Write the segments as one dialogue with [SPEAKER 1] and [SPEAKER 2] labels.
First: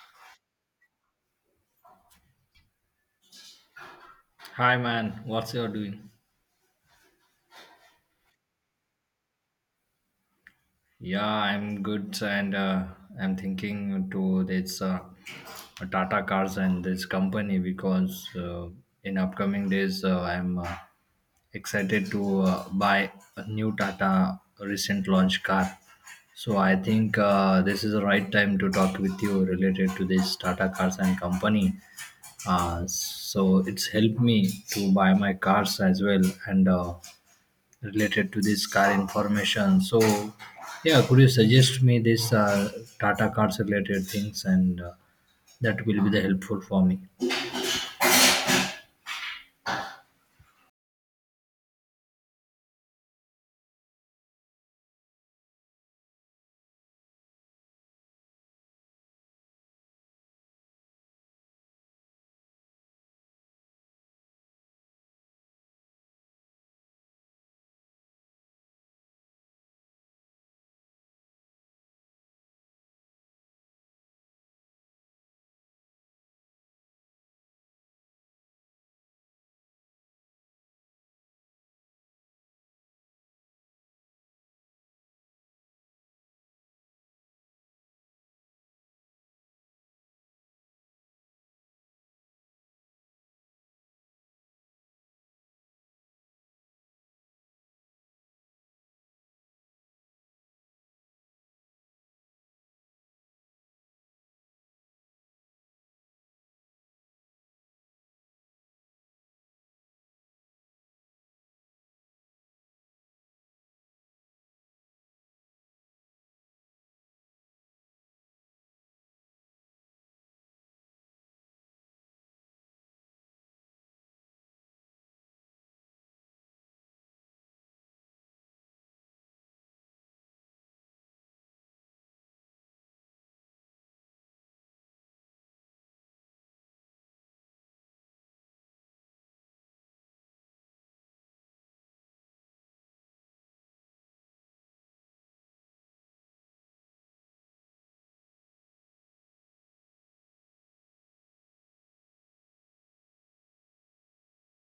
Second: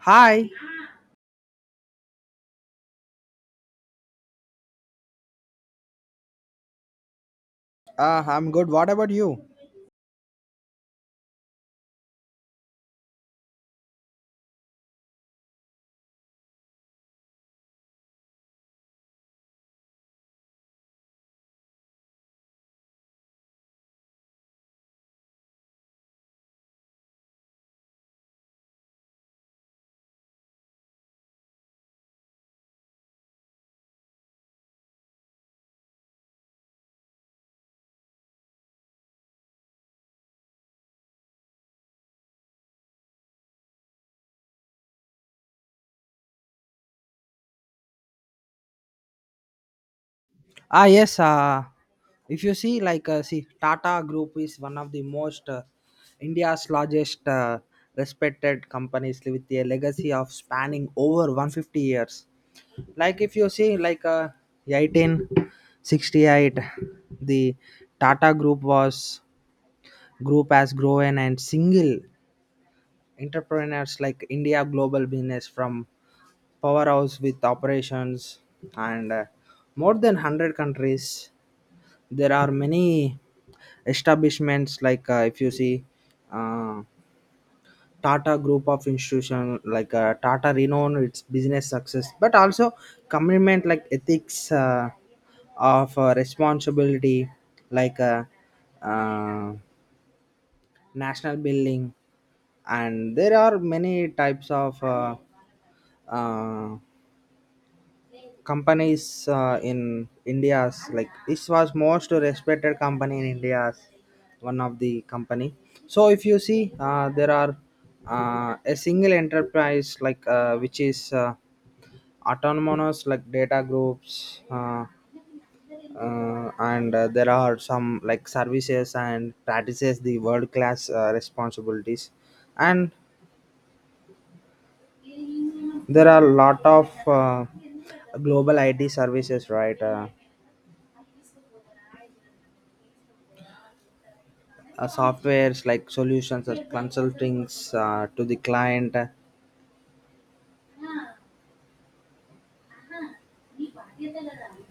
[SPEAKER 1] Hi.
[SPEAKER 2] Hi man, what's you doing?
[SPEAKER 1] Ah, I'm good. What about you?
[SPEAKER 2] Yeah, I'm good and I'm thinking to this Tata Cars and this company because in upcoming days I'm excited to buy a new Tata recent launch car. So I think this is the right time to talk with you related to this Tata Cars and company. So it's helped me to buy my cars as well and related to this car information. So, yeah, could you suggest me this Tata cars related things and that will be the helpful for me.
[SPEAKER 1] Ah, yes. If you see, Tata Group is one of the most India's largest respected companies with a legacy of spanning over 150 years. Like, if you see, 1868, the Tata Group was group has grown and single entrepreneurs like India global business from powerhouse with operations and more than 100 countries. There are many establishments like if you see uh, tata group of institution like tata renowned its business success but also commitment like ethics of responsibility like uh, uh, national building. And there are many types of uh, companies in India's, like this was most respected company in India's, one of the company. So if you see, there are a single enterprise like which is autonomous like data groups. And There are some like services and practices the world class responsibilities, and there are a lot of global IT services, right? Softwares like solutions or consultings to the client.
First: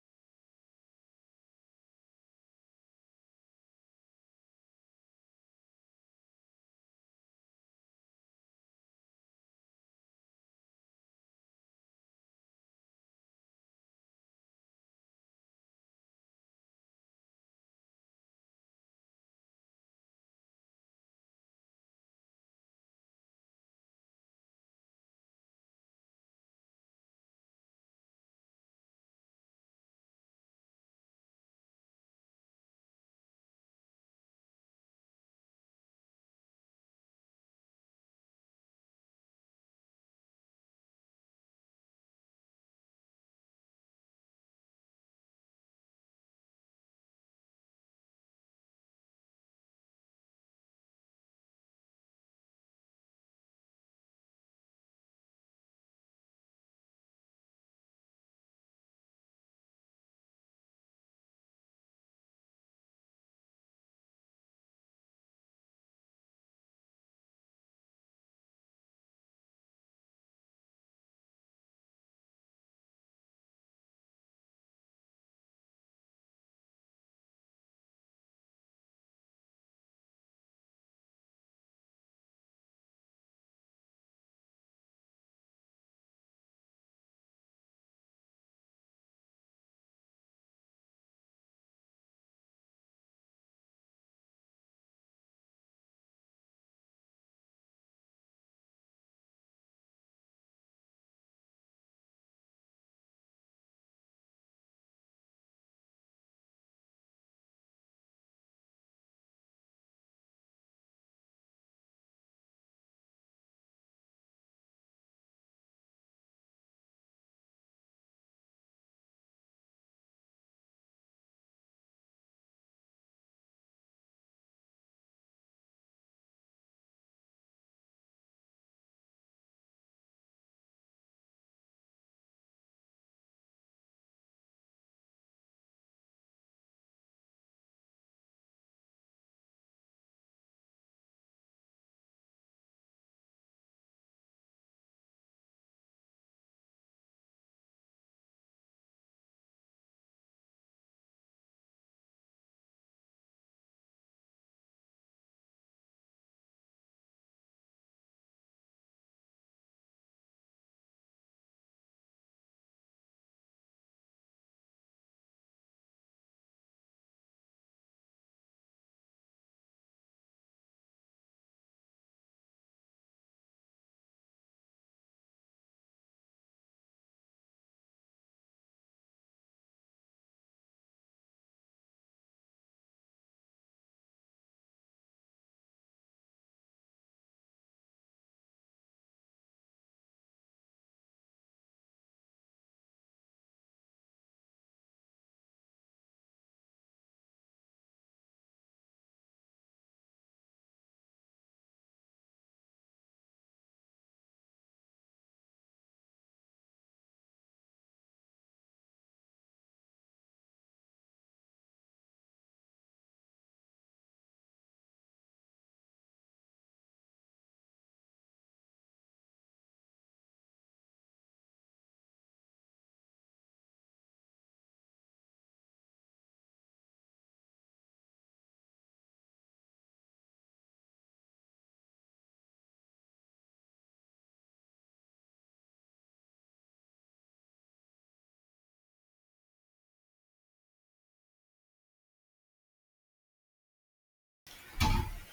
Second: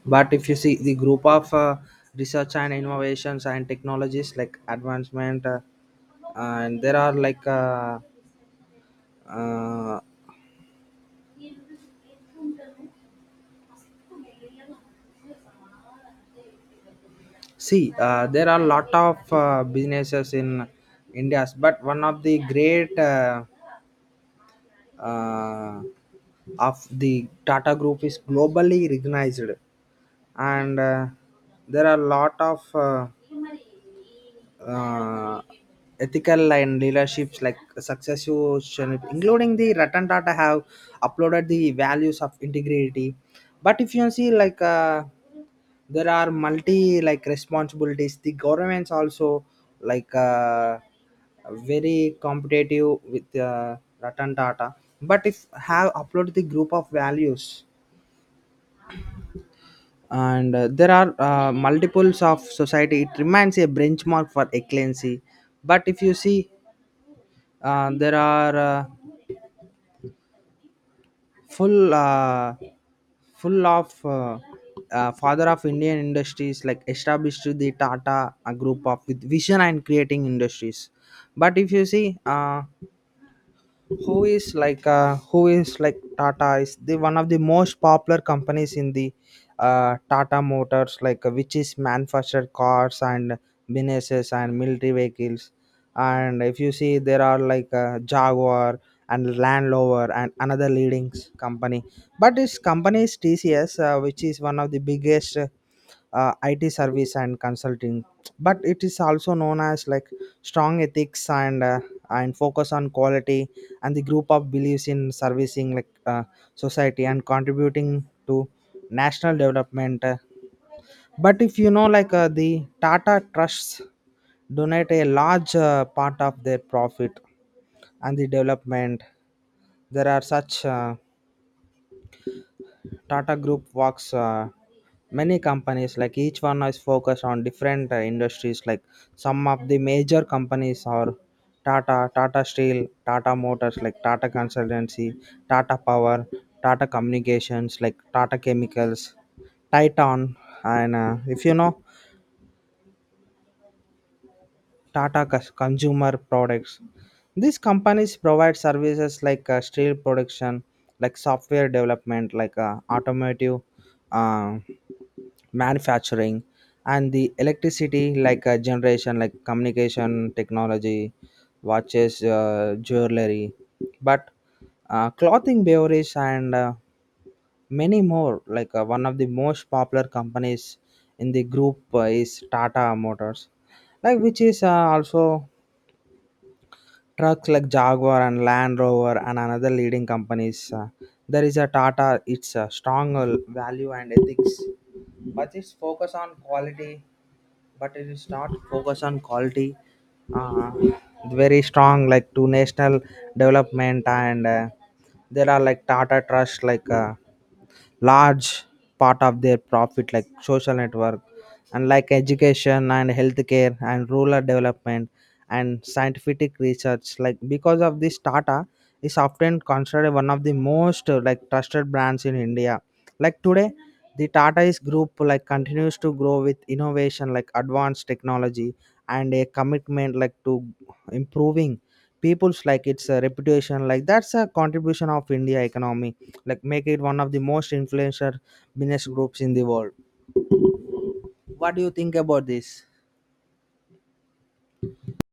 [SPEAKER 1] But if you see the group of research and innovations and technologies like advancement, and there are like uh, see there are a lot of businesses in india's, but one of the great uh, of the tata group is globally recognized. And there are a lot of uh, ethical and leaderships like successful channel- including the Ratan Tata have uploaded the values of integrity. But if you see, there are multi like responsibilities, the governments also, like uh, very competitive with Ratan Tata. But if have uploaded the group of values, and there are multiples of society, it remains a benchmark for excellency. But if you see, there are full full of father of indian industries like established the tata a group of with vision and creating industries. But if you see, who is like tata is the one of the most popular companies in the tata motors, which is manufacture cars and businesses and military vehicles. And if you see, there are jaguar and land rover and another leading company. But this company is tcs, which is one of the biggest IT service and consulting, but it is also known as like strong ethics and focus on quality, and the group of believes in servicing society and contributing to national development. But if you know, the Tata trusts donate a large part of their profit and the development. There are such. Tata Group works many companies, like each one is focused on different industries. Like some of the major companies are Tata, Tata Steel, Tata Motors, like Tata Consultancy, Tata Power, Tata Communications like Tata Chemicals, Titan, and if you know, Tata Cus- Consumer Products. These companies provide services like steel production, like software development, automotive uh, manufacturing, and the electricity like a generation, like communication technology, watches, jewelry, but clothing, beverage, and many more. One of the most popular companies in the group is tata motors, which is also trucks like jaguar and land rover and another leading companies. There is a tata, it's a strong value and ethics, but its focus on quality. But it is not focused on quality, uh, very strong like to national development. And there are like tata trust, large part of their profit like social network and like education and healthcare and rural development and scientific research. Like because of this, tata is often considered one of the most trusted brands in india like today. The tata is group like continues to grow with innovation like advanced technology and a commitment like to improving people's like its reputation like that's a contribution of india economy, like make it one of the most influential business groups in the world. What do you think about this?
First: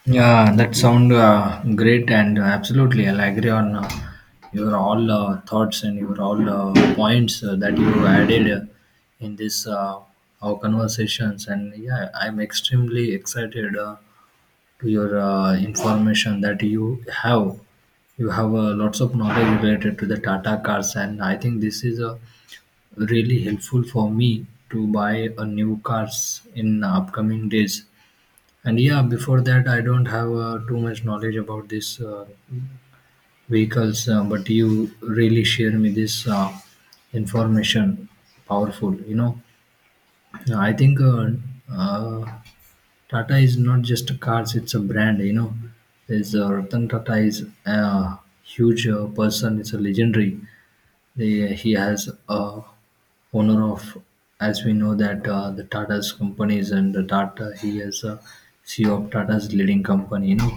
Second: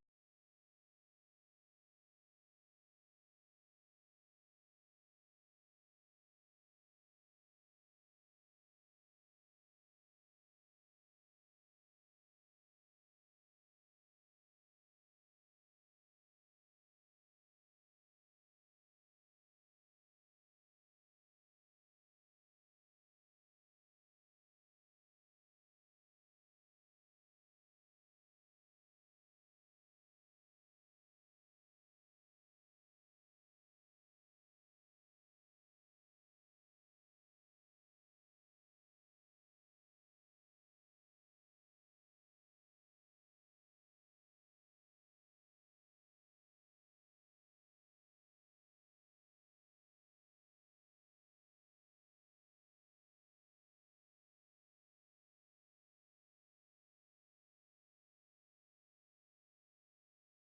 [SPEAKER 2] Yeah, that sound great and absolutely I'll agree on your all thoughts and your all points that you added in this our conversations and yeah, I'm extremely excited. To your information that you have lots of knowledge related to the Tata cars, and I think this is really helpful for me to buy a new cars in upcoming days. And yeah, before that, I don't have too much knowledge about these vehicles, but you really share me this information. Powerful, you know. I think uh, Tata is not just a cars; it's a brand. You know, there's Ratan Tata is a huge person. It's a legendary. He has owner of, as we know that the Tata's companies and the Tata. He is a CEO of Tata's leading company. You know,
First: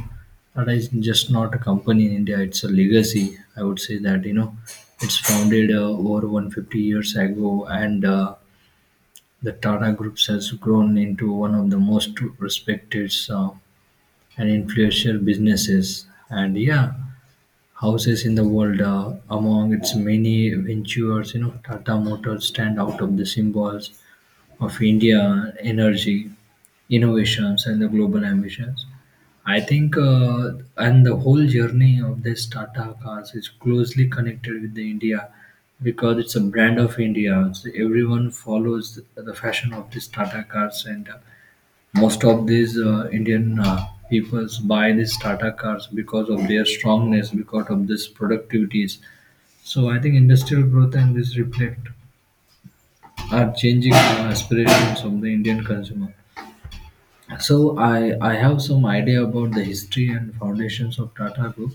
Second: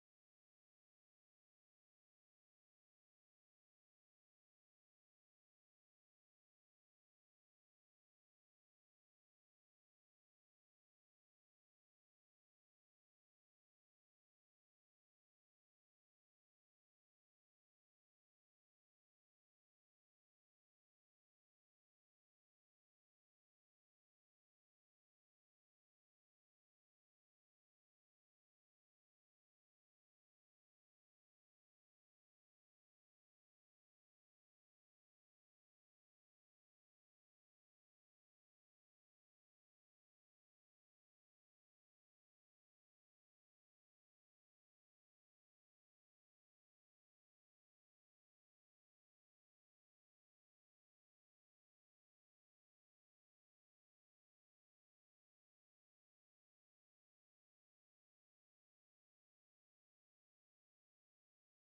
[SPEAKER 2] Tata is just not a company in India. It's a legacy. I would say that you know, it's founded over 150 years ago and. The Tata Group has grown into one of the most respected and influential businesses. And yeah, houses in the world. Among its many ventures, you know, Tata Motors stand out of the symbols of India energy, innovations, and the global ambitions. I think, and the whole journey of this Tata cars is closely connected with the India because it's a brand of India. So everyone follows the fashion of this Tata cars, and most of these Indian peoples buy these Tata cars because of their strongness, because of this productivities. So I think industrial growth and this reflect are changing the aspirations of the Indian consumer. So I have some idea about the history and foundations of Tata Group.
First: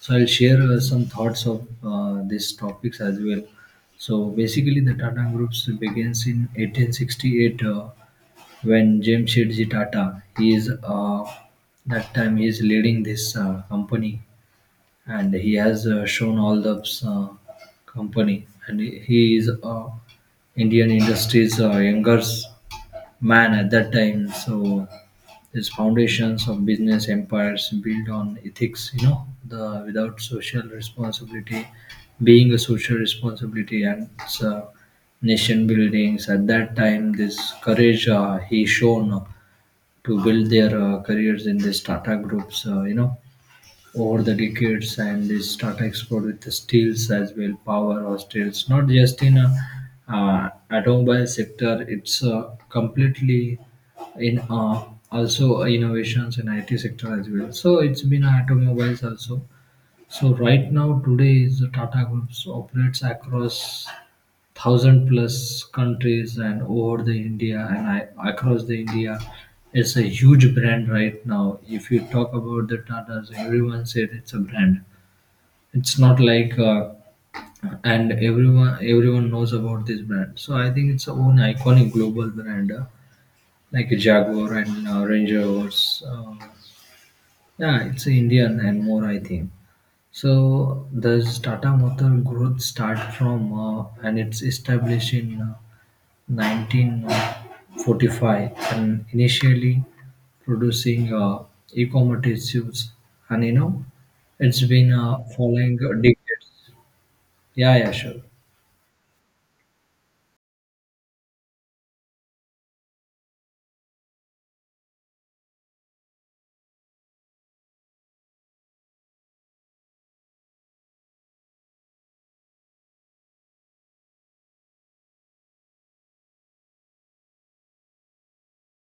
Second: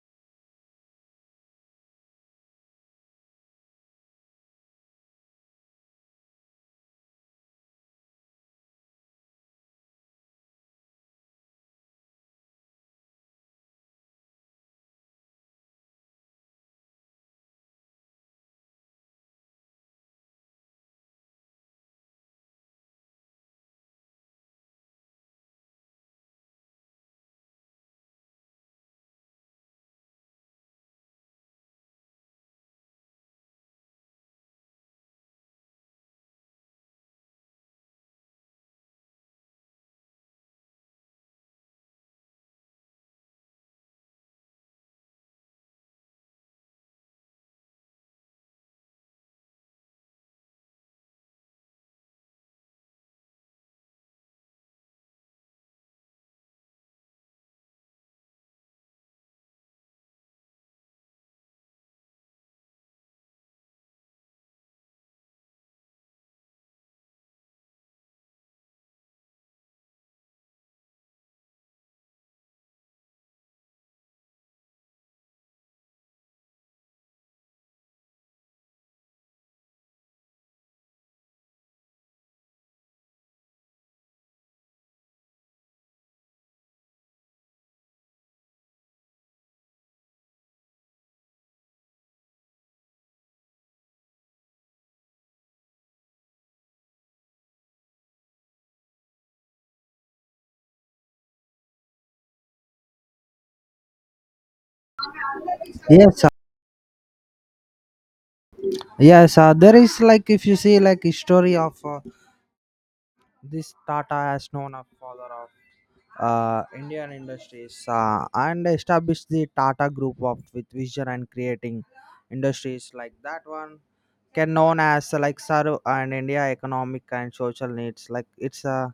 [SPEAKER 2] So I'll share some thoughts of these topics as well. So basically, the Tata Groups begins in 1868 when Jamsetji Tata, he is that time he is leading this company and he has shown all the company and he is indian industry's younger man at that time, so his foundations of business empires built on ethics, you know, the without social responsibility being a social responsibility and uh, nation buildings at that time, this courage he shown to build their careers in this tata groups, you know, over the decades, and they start export with the steels as well, power or steels, not just in a automobile sector, it's completely in also innovations in IT sector as well, so it's been automobiles also. So right now today is the Tata groups operates across thousand plus countries and over the India and across the India. It's a huge brand right now. If you talk about the Tatas, everyone said it's a brand. It's not like and everyone knows about this brand. So I think it's a own iconic global brand like Jaguar and Range Rovers. Yeah, it's Indian and more I think. So this Tata Motor growth start from and it's established in 1945 and initially producing e-commodities, and you know it's been following
[SPEAKER 1] Yes,
[SPEAKER 2] decades. Yeah, yeah, sure.
[SPEAKER 1] yes. There is like if you see like history of this Tata as known as father of Indian industries, and established the Tata Group of with vision and creating industries, like that one can known as like serve and India economic and social needs. Like it's a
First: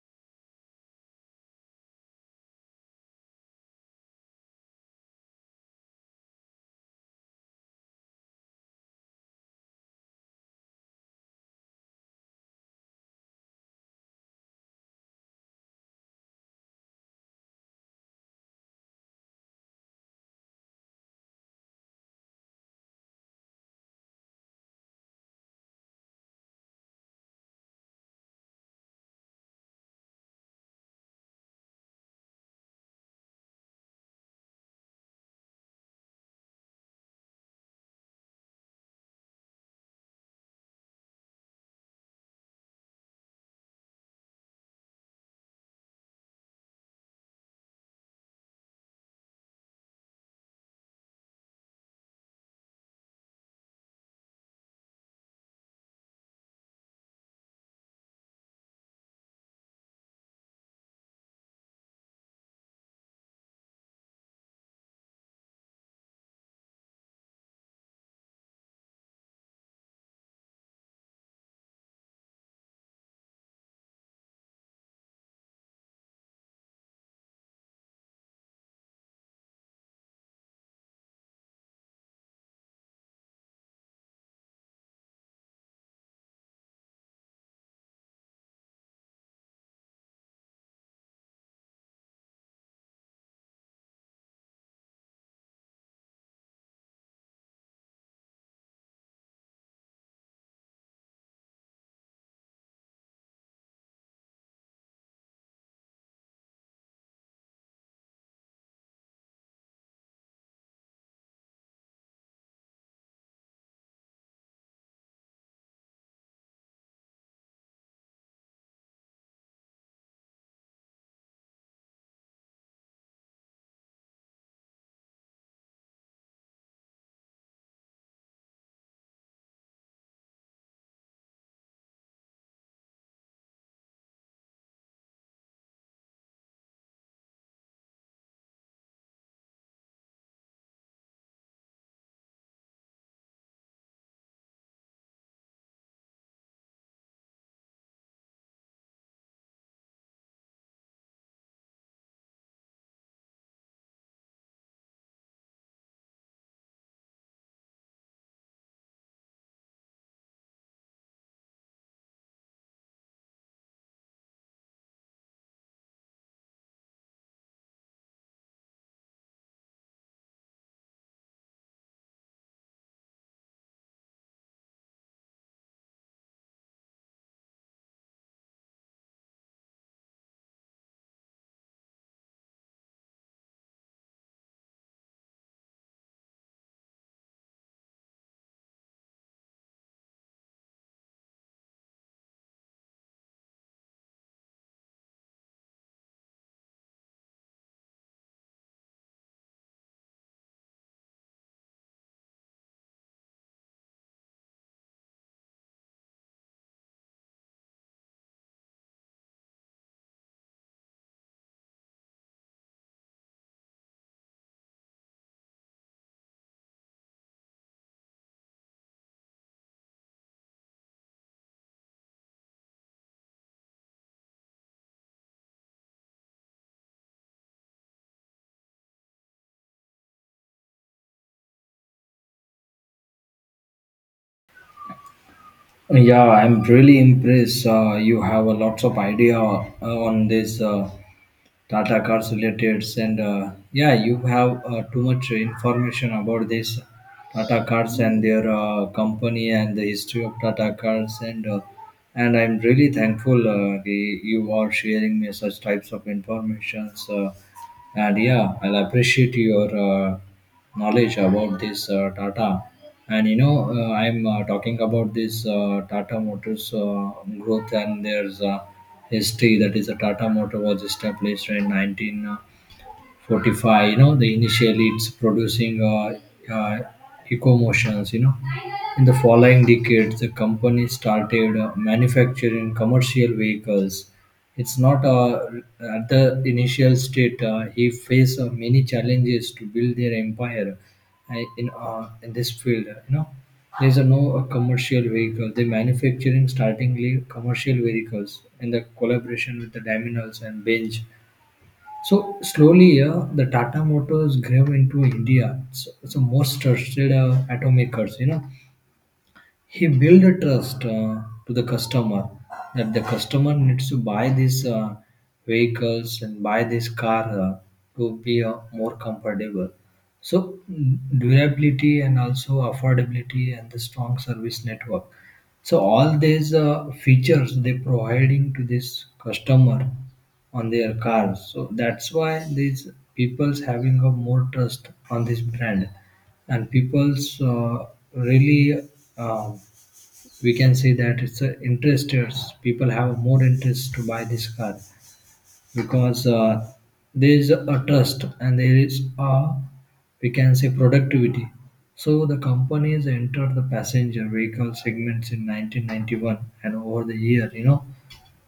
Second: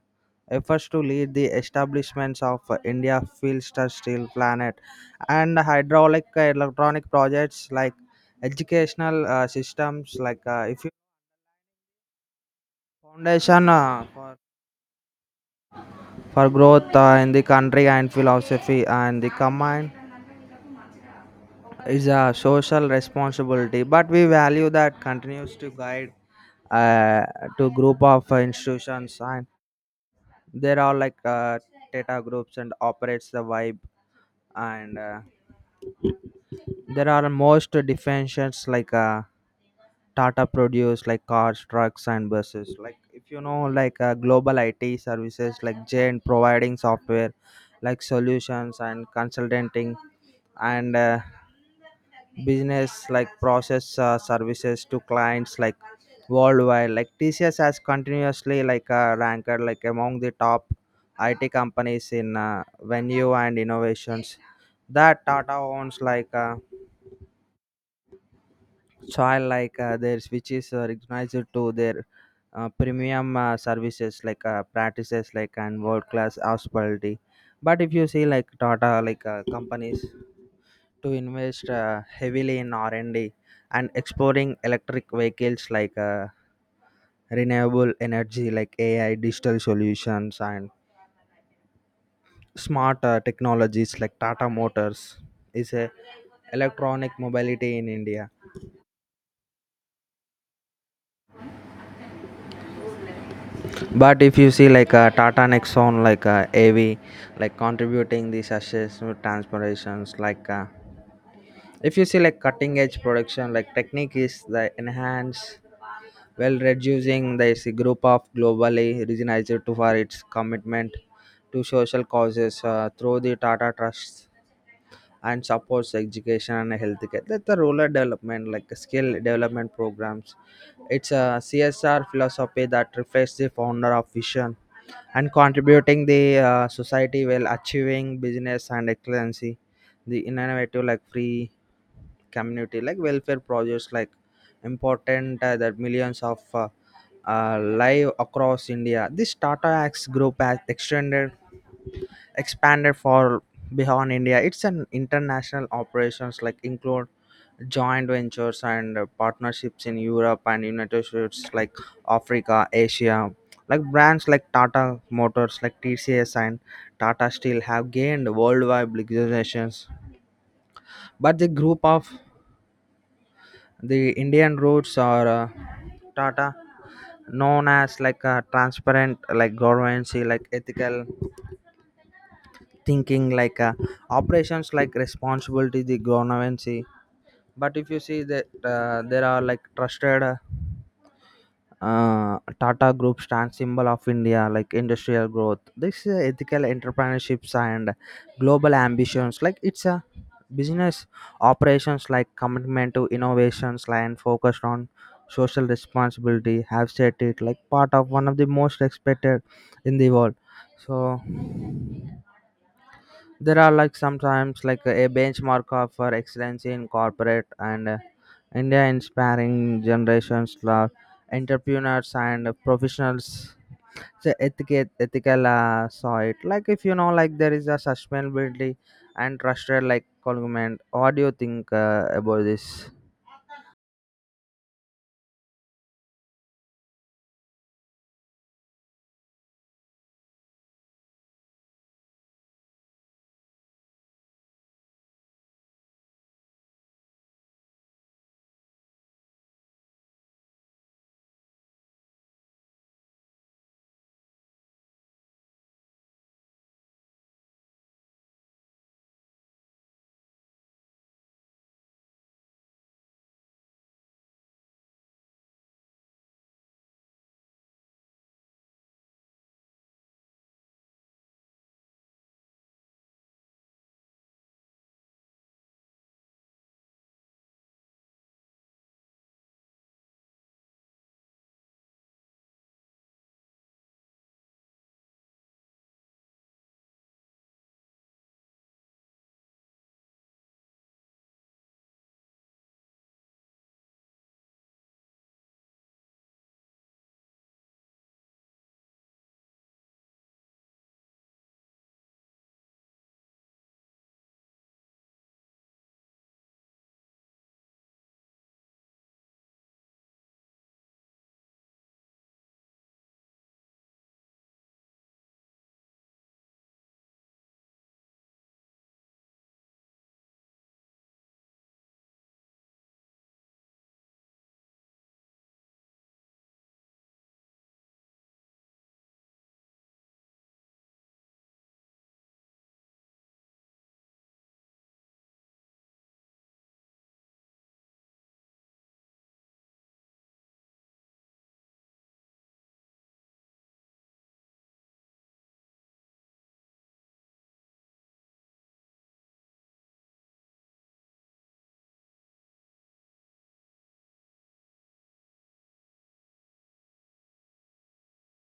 [SPEAKER 1] efforts to lead the establishments of India Filster Steel Planet and hydraulic electronic projects like educational systems. If you foundation for growth in the country and philosophy, and the command is a social responsibility, but we value that continues to guide uh, to group of institutions. And there are data groups and operates the vibe. And there are most defensions tata produce like cars, trucks and buses. Like if you know, global it services like jane providing software like solutions and consulting, and business like process services to clients like worldwide. Like tcs has continuously ranked like among the top it companies in venue and innovations that tata owns, childlike their switches are recognized to their premium services practices like and world class hospitality. But if you see like tata companies to invest heavily in r&d and D and exploring electric vehicles renewable energy like ai digital solutions and smart technologies. Like tata motors is a electronic mobility in india. But if you see like a Tata Nexon, a AV, like contributing these successful transformations, if you see like cutting edge production, like technique is the enhance well reducing this group of globally recognized to for its commitment to social causes through the Tata Trust and supports education and healthcare. That's the rural development, like skill development programs. It's a CSR philosophy that reflects the founder of vision and contributing the society while achieving business and excellency the innovative like free community like welfare projects like important That millions of live across india. This tata acts group has extended expanded for beyond India. It's an international operations like include joint ventures and partnerships in Europe and United States like Africa, Asia. Like brands like Tata Motors, like TCS and Tata Steel have gained worldwide recognitions. But the group of the Indian roots are Tata known as like a transparent like governance like ethical thinking operations like responsibility the governance. But if you see that there are like trusted tata group stands symbol of india like industrial growth, this is ethical entrepreneurships and global ambitions. Like it's a business operations like commitment to innovations and focused on social responsibility have set it like part of one of the most expected in the world. So there are like sometimes like a benchmark of for excellence in corporate, and india inspiring generations of entrepreneurs and professionals the ethical saw it. Like if you know, like there is a sustainability and trusted like government. What do you think about this?
[SPEAKER 2] Yeah, I'm really impressed. You have a lots of idea on this. Tata Cars related, and yeah, you have too much information about this Tata Cars and their company and the history of Tata Cars, and I'm really thankful you are sharing me such types of informations. And yeah, I'll appreciate your knowledge about this Tata. And you know, I'm talking about this Tata Motors growth and there's. History that is the Tata Motor was established in 19 Fortify, you know, the initially it's producing ecomotions, you know. In the following decades, the company started manufacturing commercial vehicles. It's not at the initial state. He faced many challenges to build their empire in this field. You know, there's a no commercial vehicle. They manufacturing startingly commercial vehicles in the collaboration with the Daimler and Benz, so slowly, yeah, the Tata Motors grew into India. It's so most trusted automakers, you know, he built a trust to the customer that the customer needs to buy these vehicles and buy this car to be more comfortable. So mm, durability and also affordability and the strong service network. So all these features they providing to this customer on their cars. So that's why these people's having a more trust on this brand, and people's really uh, we can say that it's a interested. People have more interest to buy this car because there is a trust and there is a we can say productivity. So the companies entered the passenger vehicle segments in 1991, and over the year you know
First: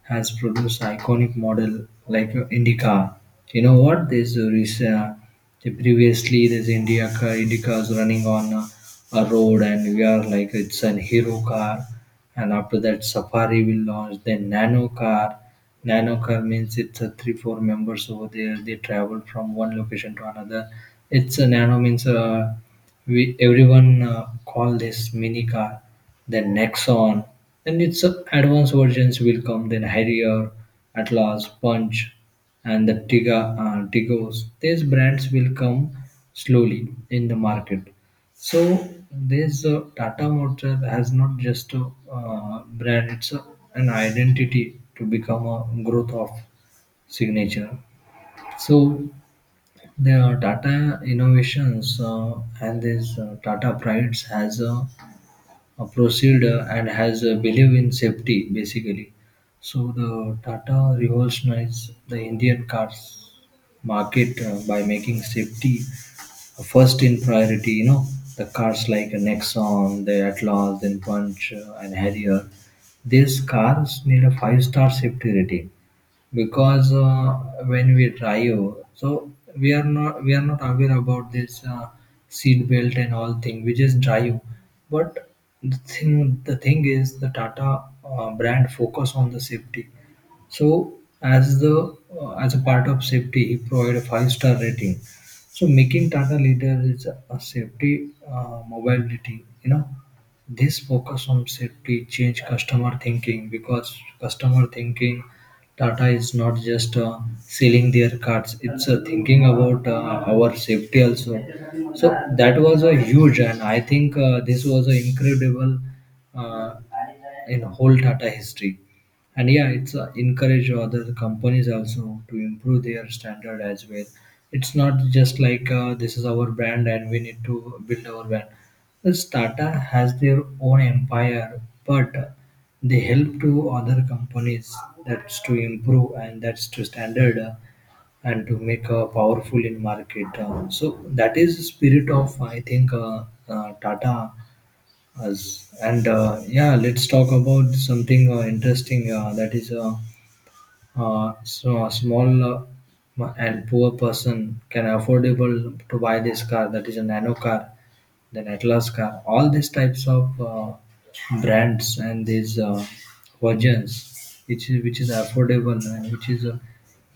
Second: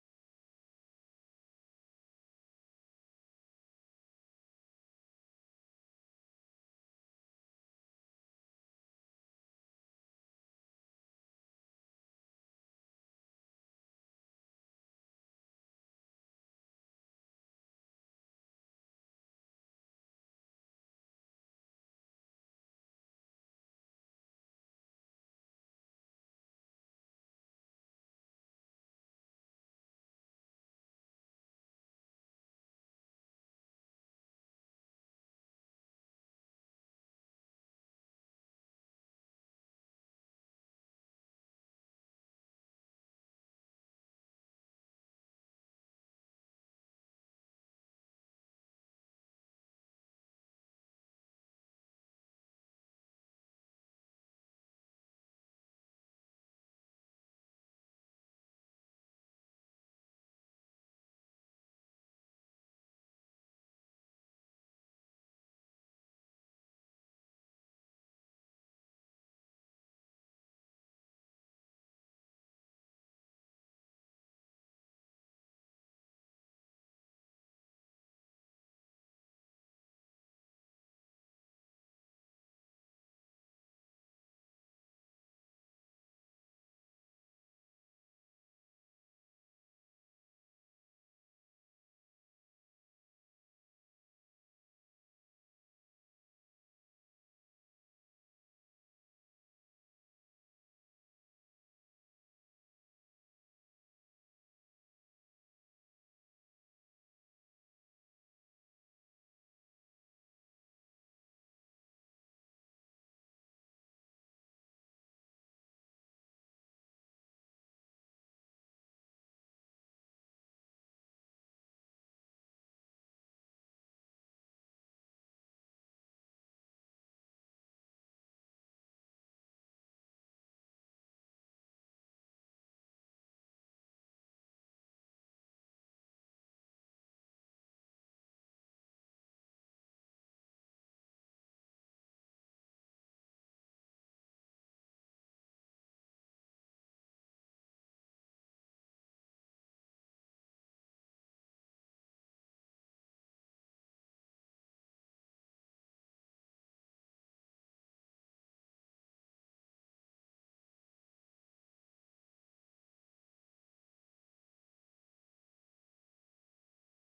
[SPEAKER 2] has produced iconic model like Indica. You know what? There's a recent, previously there's India car, IndyCars running on a road, and we are like it's an hero car. And after that, Safari will launch the Nano car. Nano car means it's a 3 4 members over there. They travel from one location to another. It's a Nano means a we everyone call this mini car, then Nexon, then its advanced versions will come, then Harrier, Atlas, Punch, and the Tiga, Tigos. These brands will come slowly in the market. So this Tata Motor has not just a brand; it's a, an identity to become a growth of signature. So there are Tata Innovations and this Tata Prides has a procedure and has a belief in safety basically. So the Tata revolutionized the Indian cars market by making safety first in priority. You know the cars like Nexon, the Atlas, then Punch, and Harrier. These cars need a five-star safety rating because when we drive, so we are not aware about this seat belt and all thing, we just drive. But the thing is the tata brand focus on the safety. So as the as a part of safety, he provided a five-star rating, so making tata leader is a safety mobility. You know this focus on safety changed customer thinking, because customer thinking Tata is not just selling their cards; it's thinking about our safety also. So that was a huge, and I think this was an incredible uh, in whole Tata history. And yeah, it's encourage other companies also to improve their standard as well. It's not just like this is our brand and we need to build our brand. This tata has their own empire, but they help to other companies that's to improve and that's to standard and to make powerful in market, so that is the spirit of I think tata us. And yeah, let's talk about something interesting that is so a small and poor person can affordable to buy this car, that is a nano car, then atlas car, all these types of brands and these versions, which is affordable and which is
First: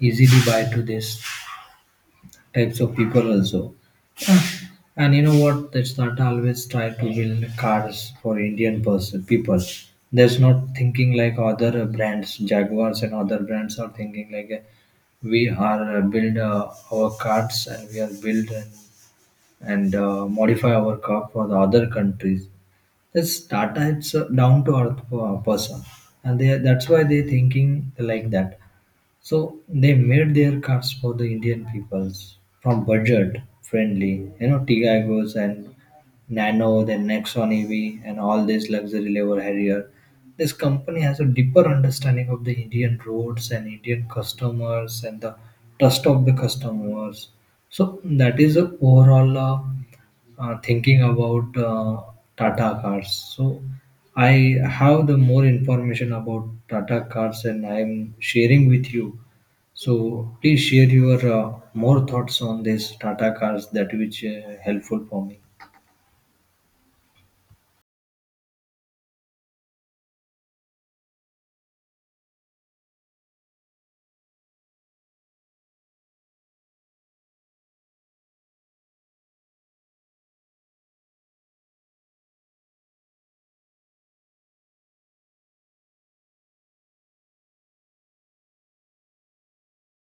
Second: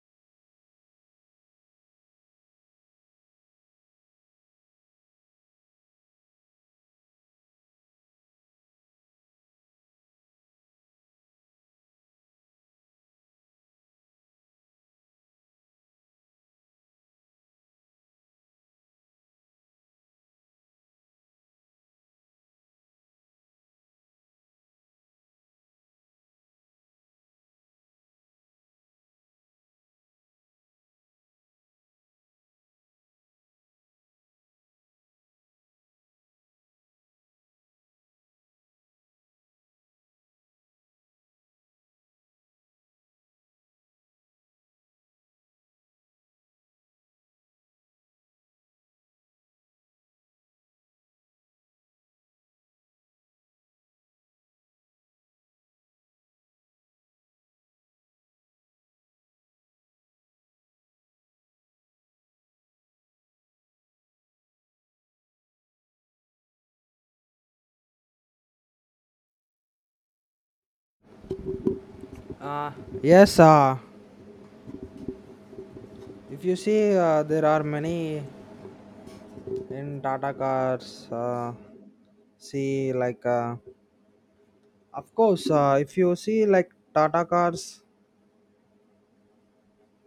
[SPEAKER 2] easily buy to these types of people also. And you know what? That's not always try to build cars for Indian person people. There's not thinking like other brands, Jaguars and other brands are thinking like we are build our cars and we are build and modify our car for the other countries. That's Tata. It's down to earth person, and they that's why they thinking like that. So they made their cards for the Indian peoples from budget friendly, you know, Tigagos and Nano, then Nexon EV, and all these luxury level Harrier. This company has a deeper understanding of the Indian roads and Indian customers and the trust of the customers. So that is the overall. Thinking about Tata cars. So I have the more information about Tata cars, and I am sharing with you. So please share your more thoughts on this Tata cars that which helpful for me.
[SPEAKER 1] Uh, yes, if you see, there are many in Tata cars. Uh, see, like. Of course, if you see like Tata cars,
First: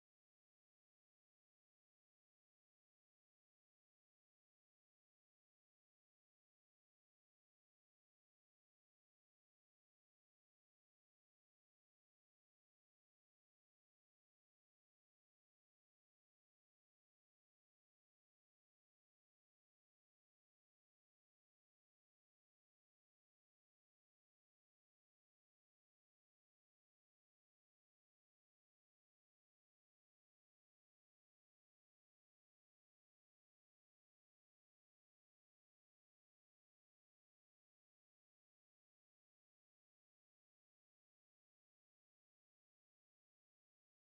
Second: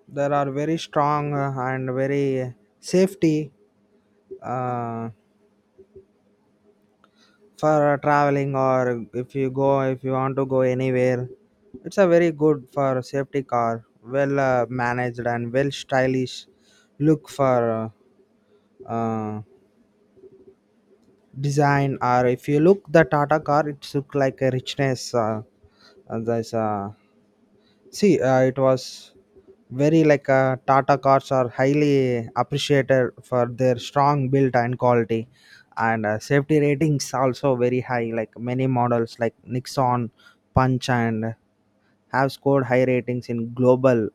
[SPEAKER 1] there are very strong and very safety uh, for traveling, or if you go if you want to go anywhere. It's a very good for safety car, well managed and well stylish look for uh, uh, design. Or if you look the Tata car, it look like a richness. There's a See, it was very Tata cars are highly appreciated for their strong build and quality, and safety ratings also very high. Like many models like Nixon, Punch, and have scored high ratings in global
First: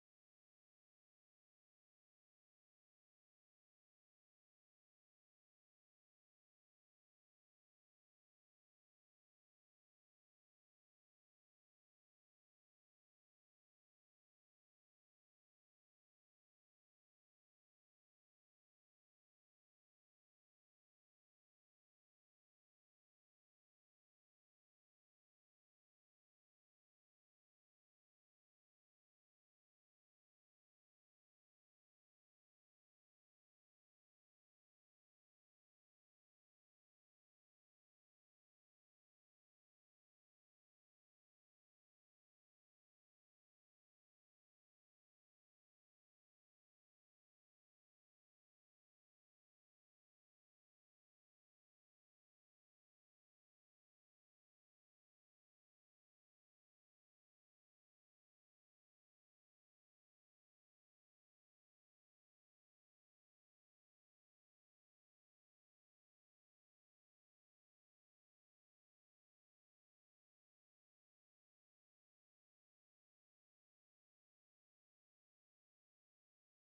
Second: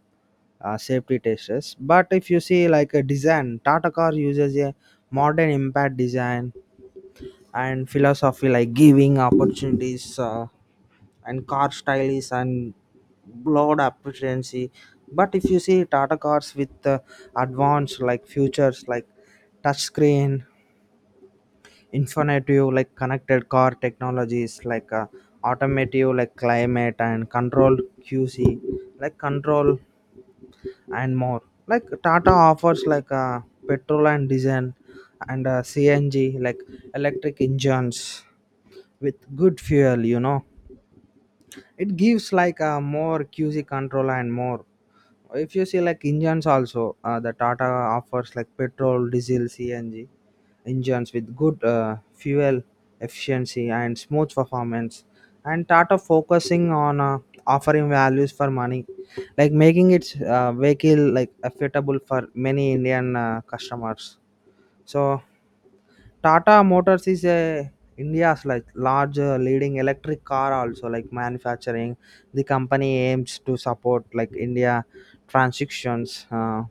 [SPEAKER 1] safety tests. But if you see like a design, Tata car uses a modern impact design and philosophy like giving opportunities. And car style and broad appreciation. But if you see Tata cars with advanced like futures like touchscreen, infinitive like connected car technologies automotive like climate and control QC like control and more. Like Tata offers like petrol and diesel and CNG like electric engines with good fuel, you know it gives like a more QC control and more. If you see like engines also, the Tata offers like petrol, diesel, CNG engines with good fuel efficiency and smooth performance. And Tata focusing on offering values for money, like making its vehicle like affordable for many Indian customers. So Tata Motors is a India's like large leading electric car also like manufacturing. The company aims to support like India transitions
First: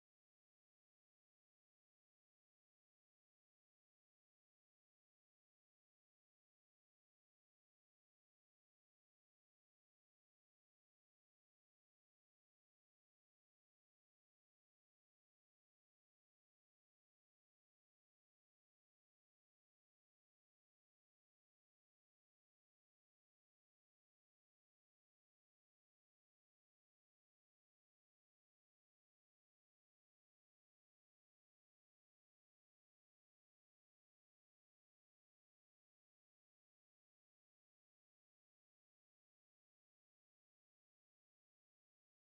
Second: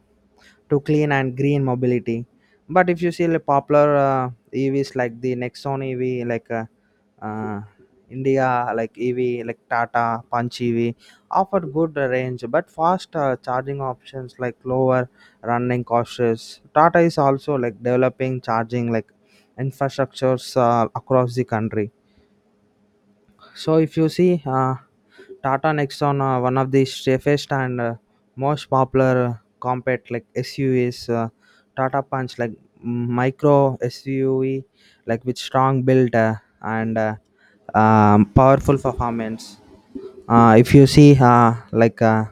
[SPEAKER 1] to clean and green mobility. But if you see the popular EVs like the Nexon EV, Ah, India like EV like Tata Punch EV offer good range but faster charging options like lower running costs. Tata is also like developing charging like infrastructures across the country. So if you see Tata Nexon, one of the safest and most popular compact like SUVs, Tata Punch like micro SUV like with strong build and powerful performance. If you see like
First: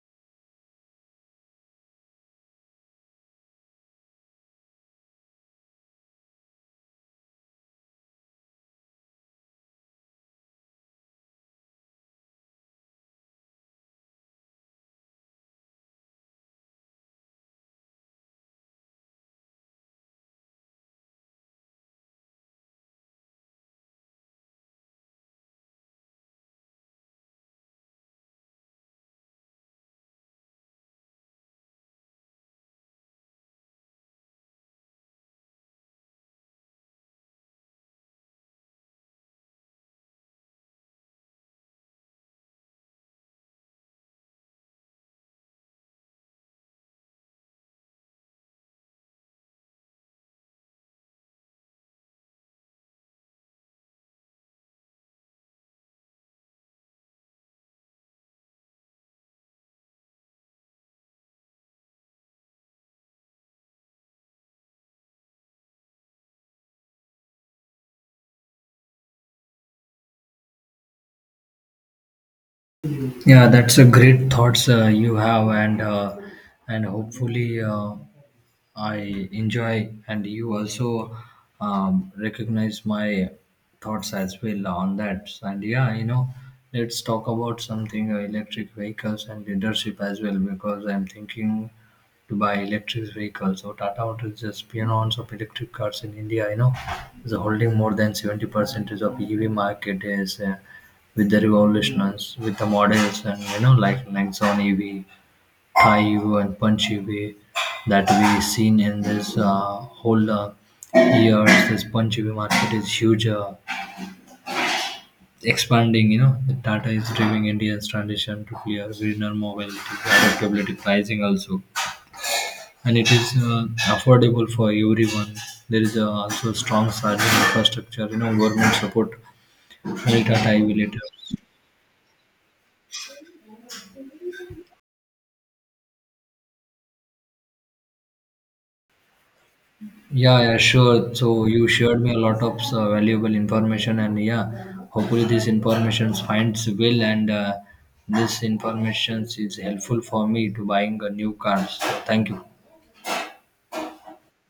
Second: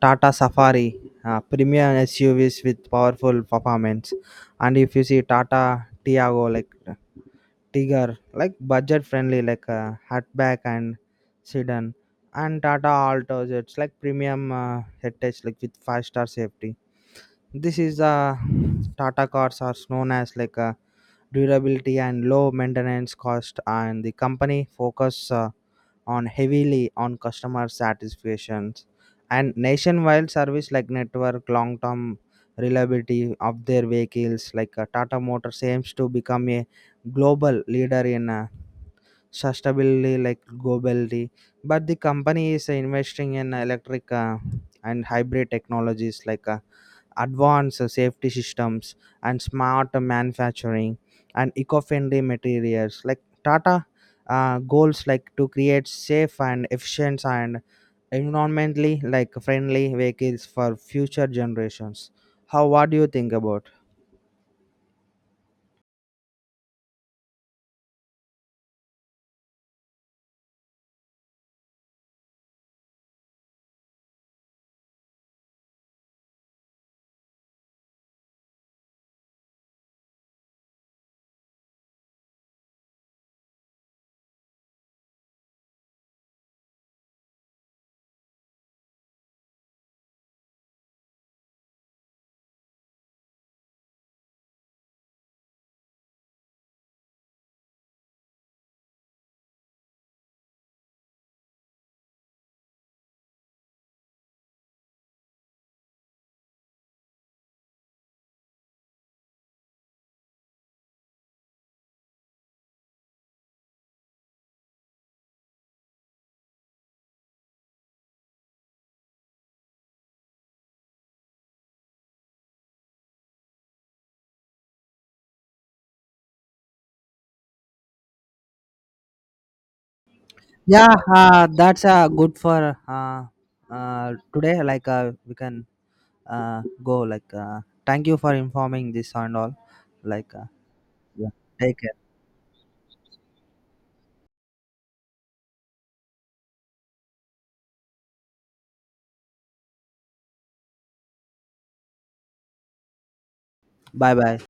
[SPEAKER 1] Tata Safari, premium SUVs with powerful performance. And if you see Tata Tiago like Tiger, like budget friendly, hatchback and sedan, and Tata Altos. It's like premium heritage, like with 5-star safety. This is Tata cars are known as durability and low maintenance cost, and the company focus on heavily on customer satisfactions and nationwide service like network long term reliability of their vehicles. Tata motors aims to become a global leader in sustainability like globally, but the company is investing in electric and hybrid technologies advanced safety systems and smart manufacturing and eco-friendly materials. Like tata goals like to create safe and efficient and environmentally like friendly vehicles for future generations. How what do you think about?
[SPEAKER 2] Yeah, that's a great thoughts you have, and and hopefully I enjoy, and you also recognize my thoughts as well on that. And yeah, you know, let's talk about something electric vehicles and leadership as well, because I'm thinking to buy electric vehicles. So Tata Motors is just pioners of electric cars in India. You know, is holding more than 70% of EV market is. With the revolutionaries, with the models and you know like Nexon EV, Thai EV and Punch EV that we seen in this whole years. This Punch EV market is huge, expanding. You know, the Tata is driving India's transition to clear greener mobility, adaptability pricing also, and it is affordable for everyone. There is also strong charging infrastructure. You know, government support. Will Tata EV
[SPEAKER 1] Yeah
[SPEAKER 2] later.
[SPEAKER 1] that's good for today. We can go thank you for informing this and all like
[SPEAKER 2] Yeah,
[SPEAKER 1] uh,
[SPEAKER 2] yeah, sure.
[SPEAKER 1] yeah.
[SPEAKER 2] So you
[SPEAKER 1] Take care.
[SPEAKER 2] shared me a lot of valuable information, and yeah, hopefully this information finds will and this information is helpful for me to buying a new car. So thank you.
[SPEAKER 1] Bye bye.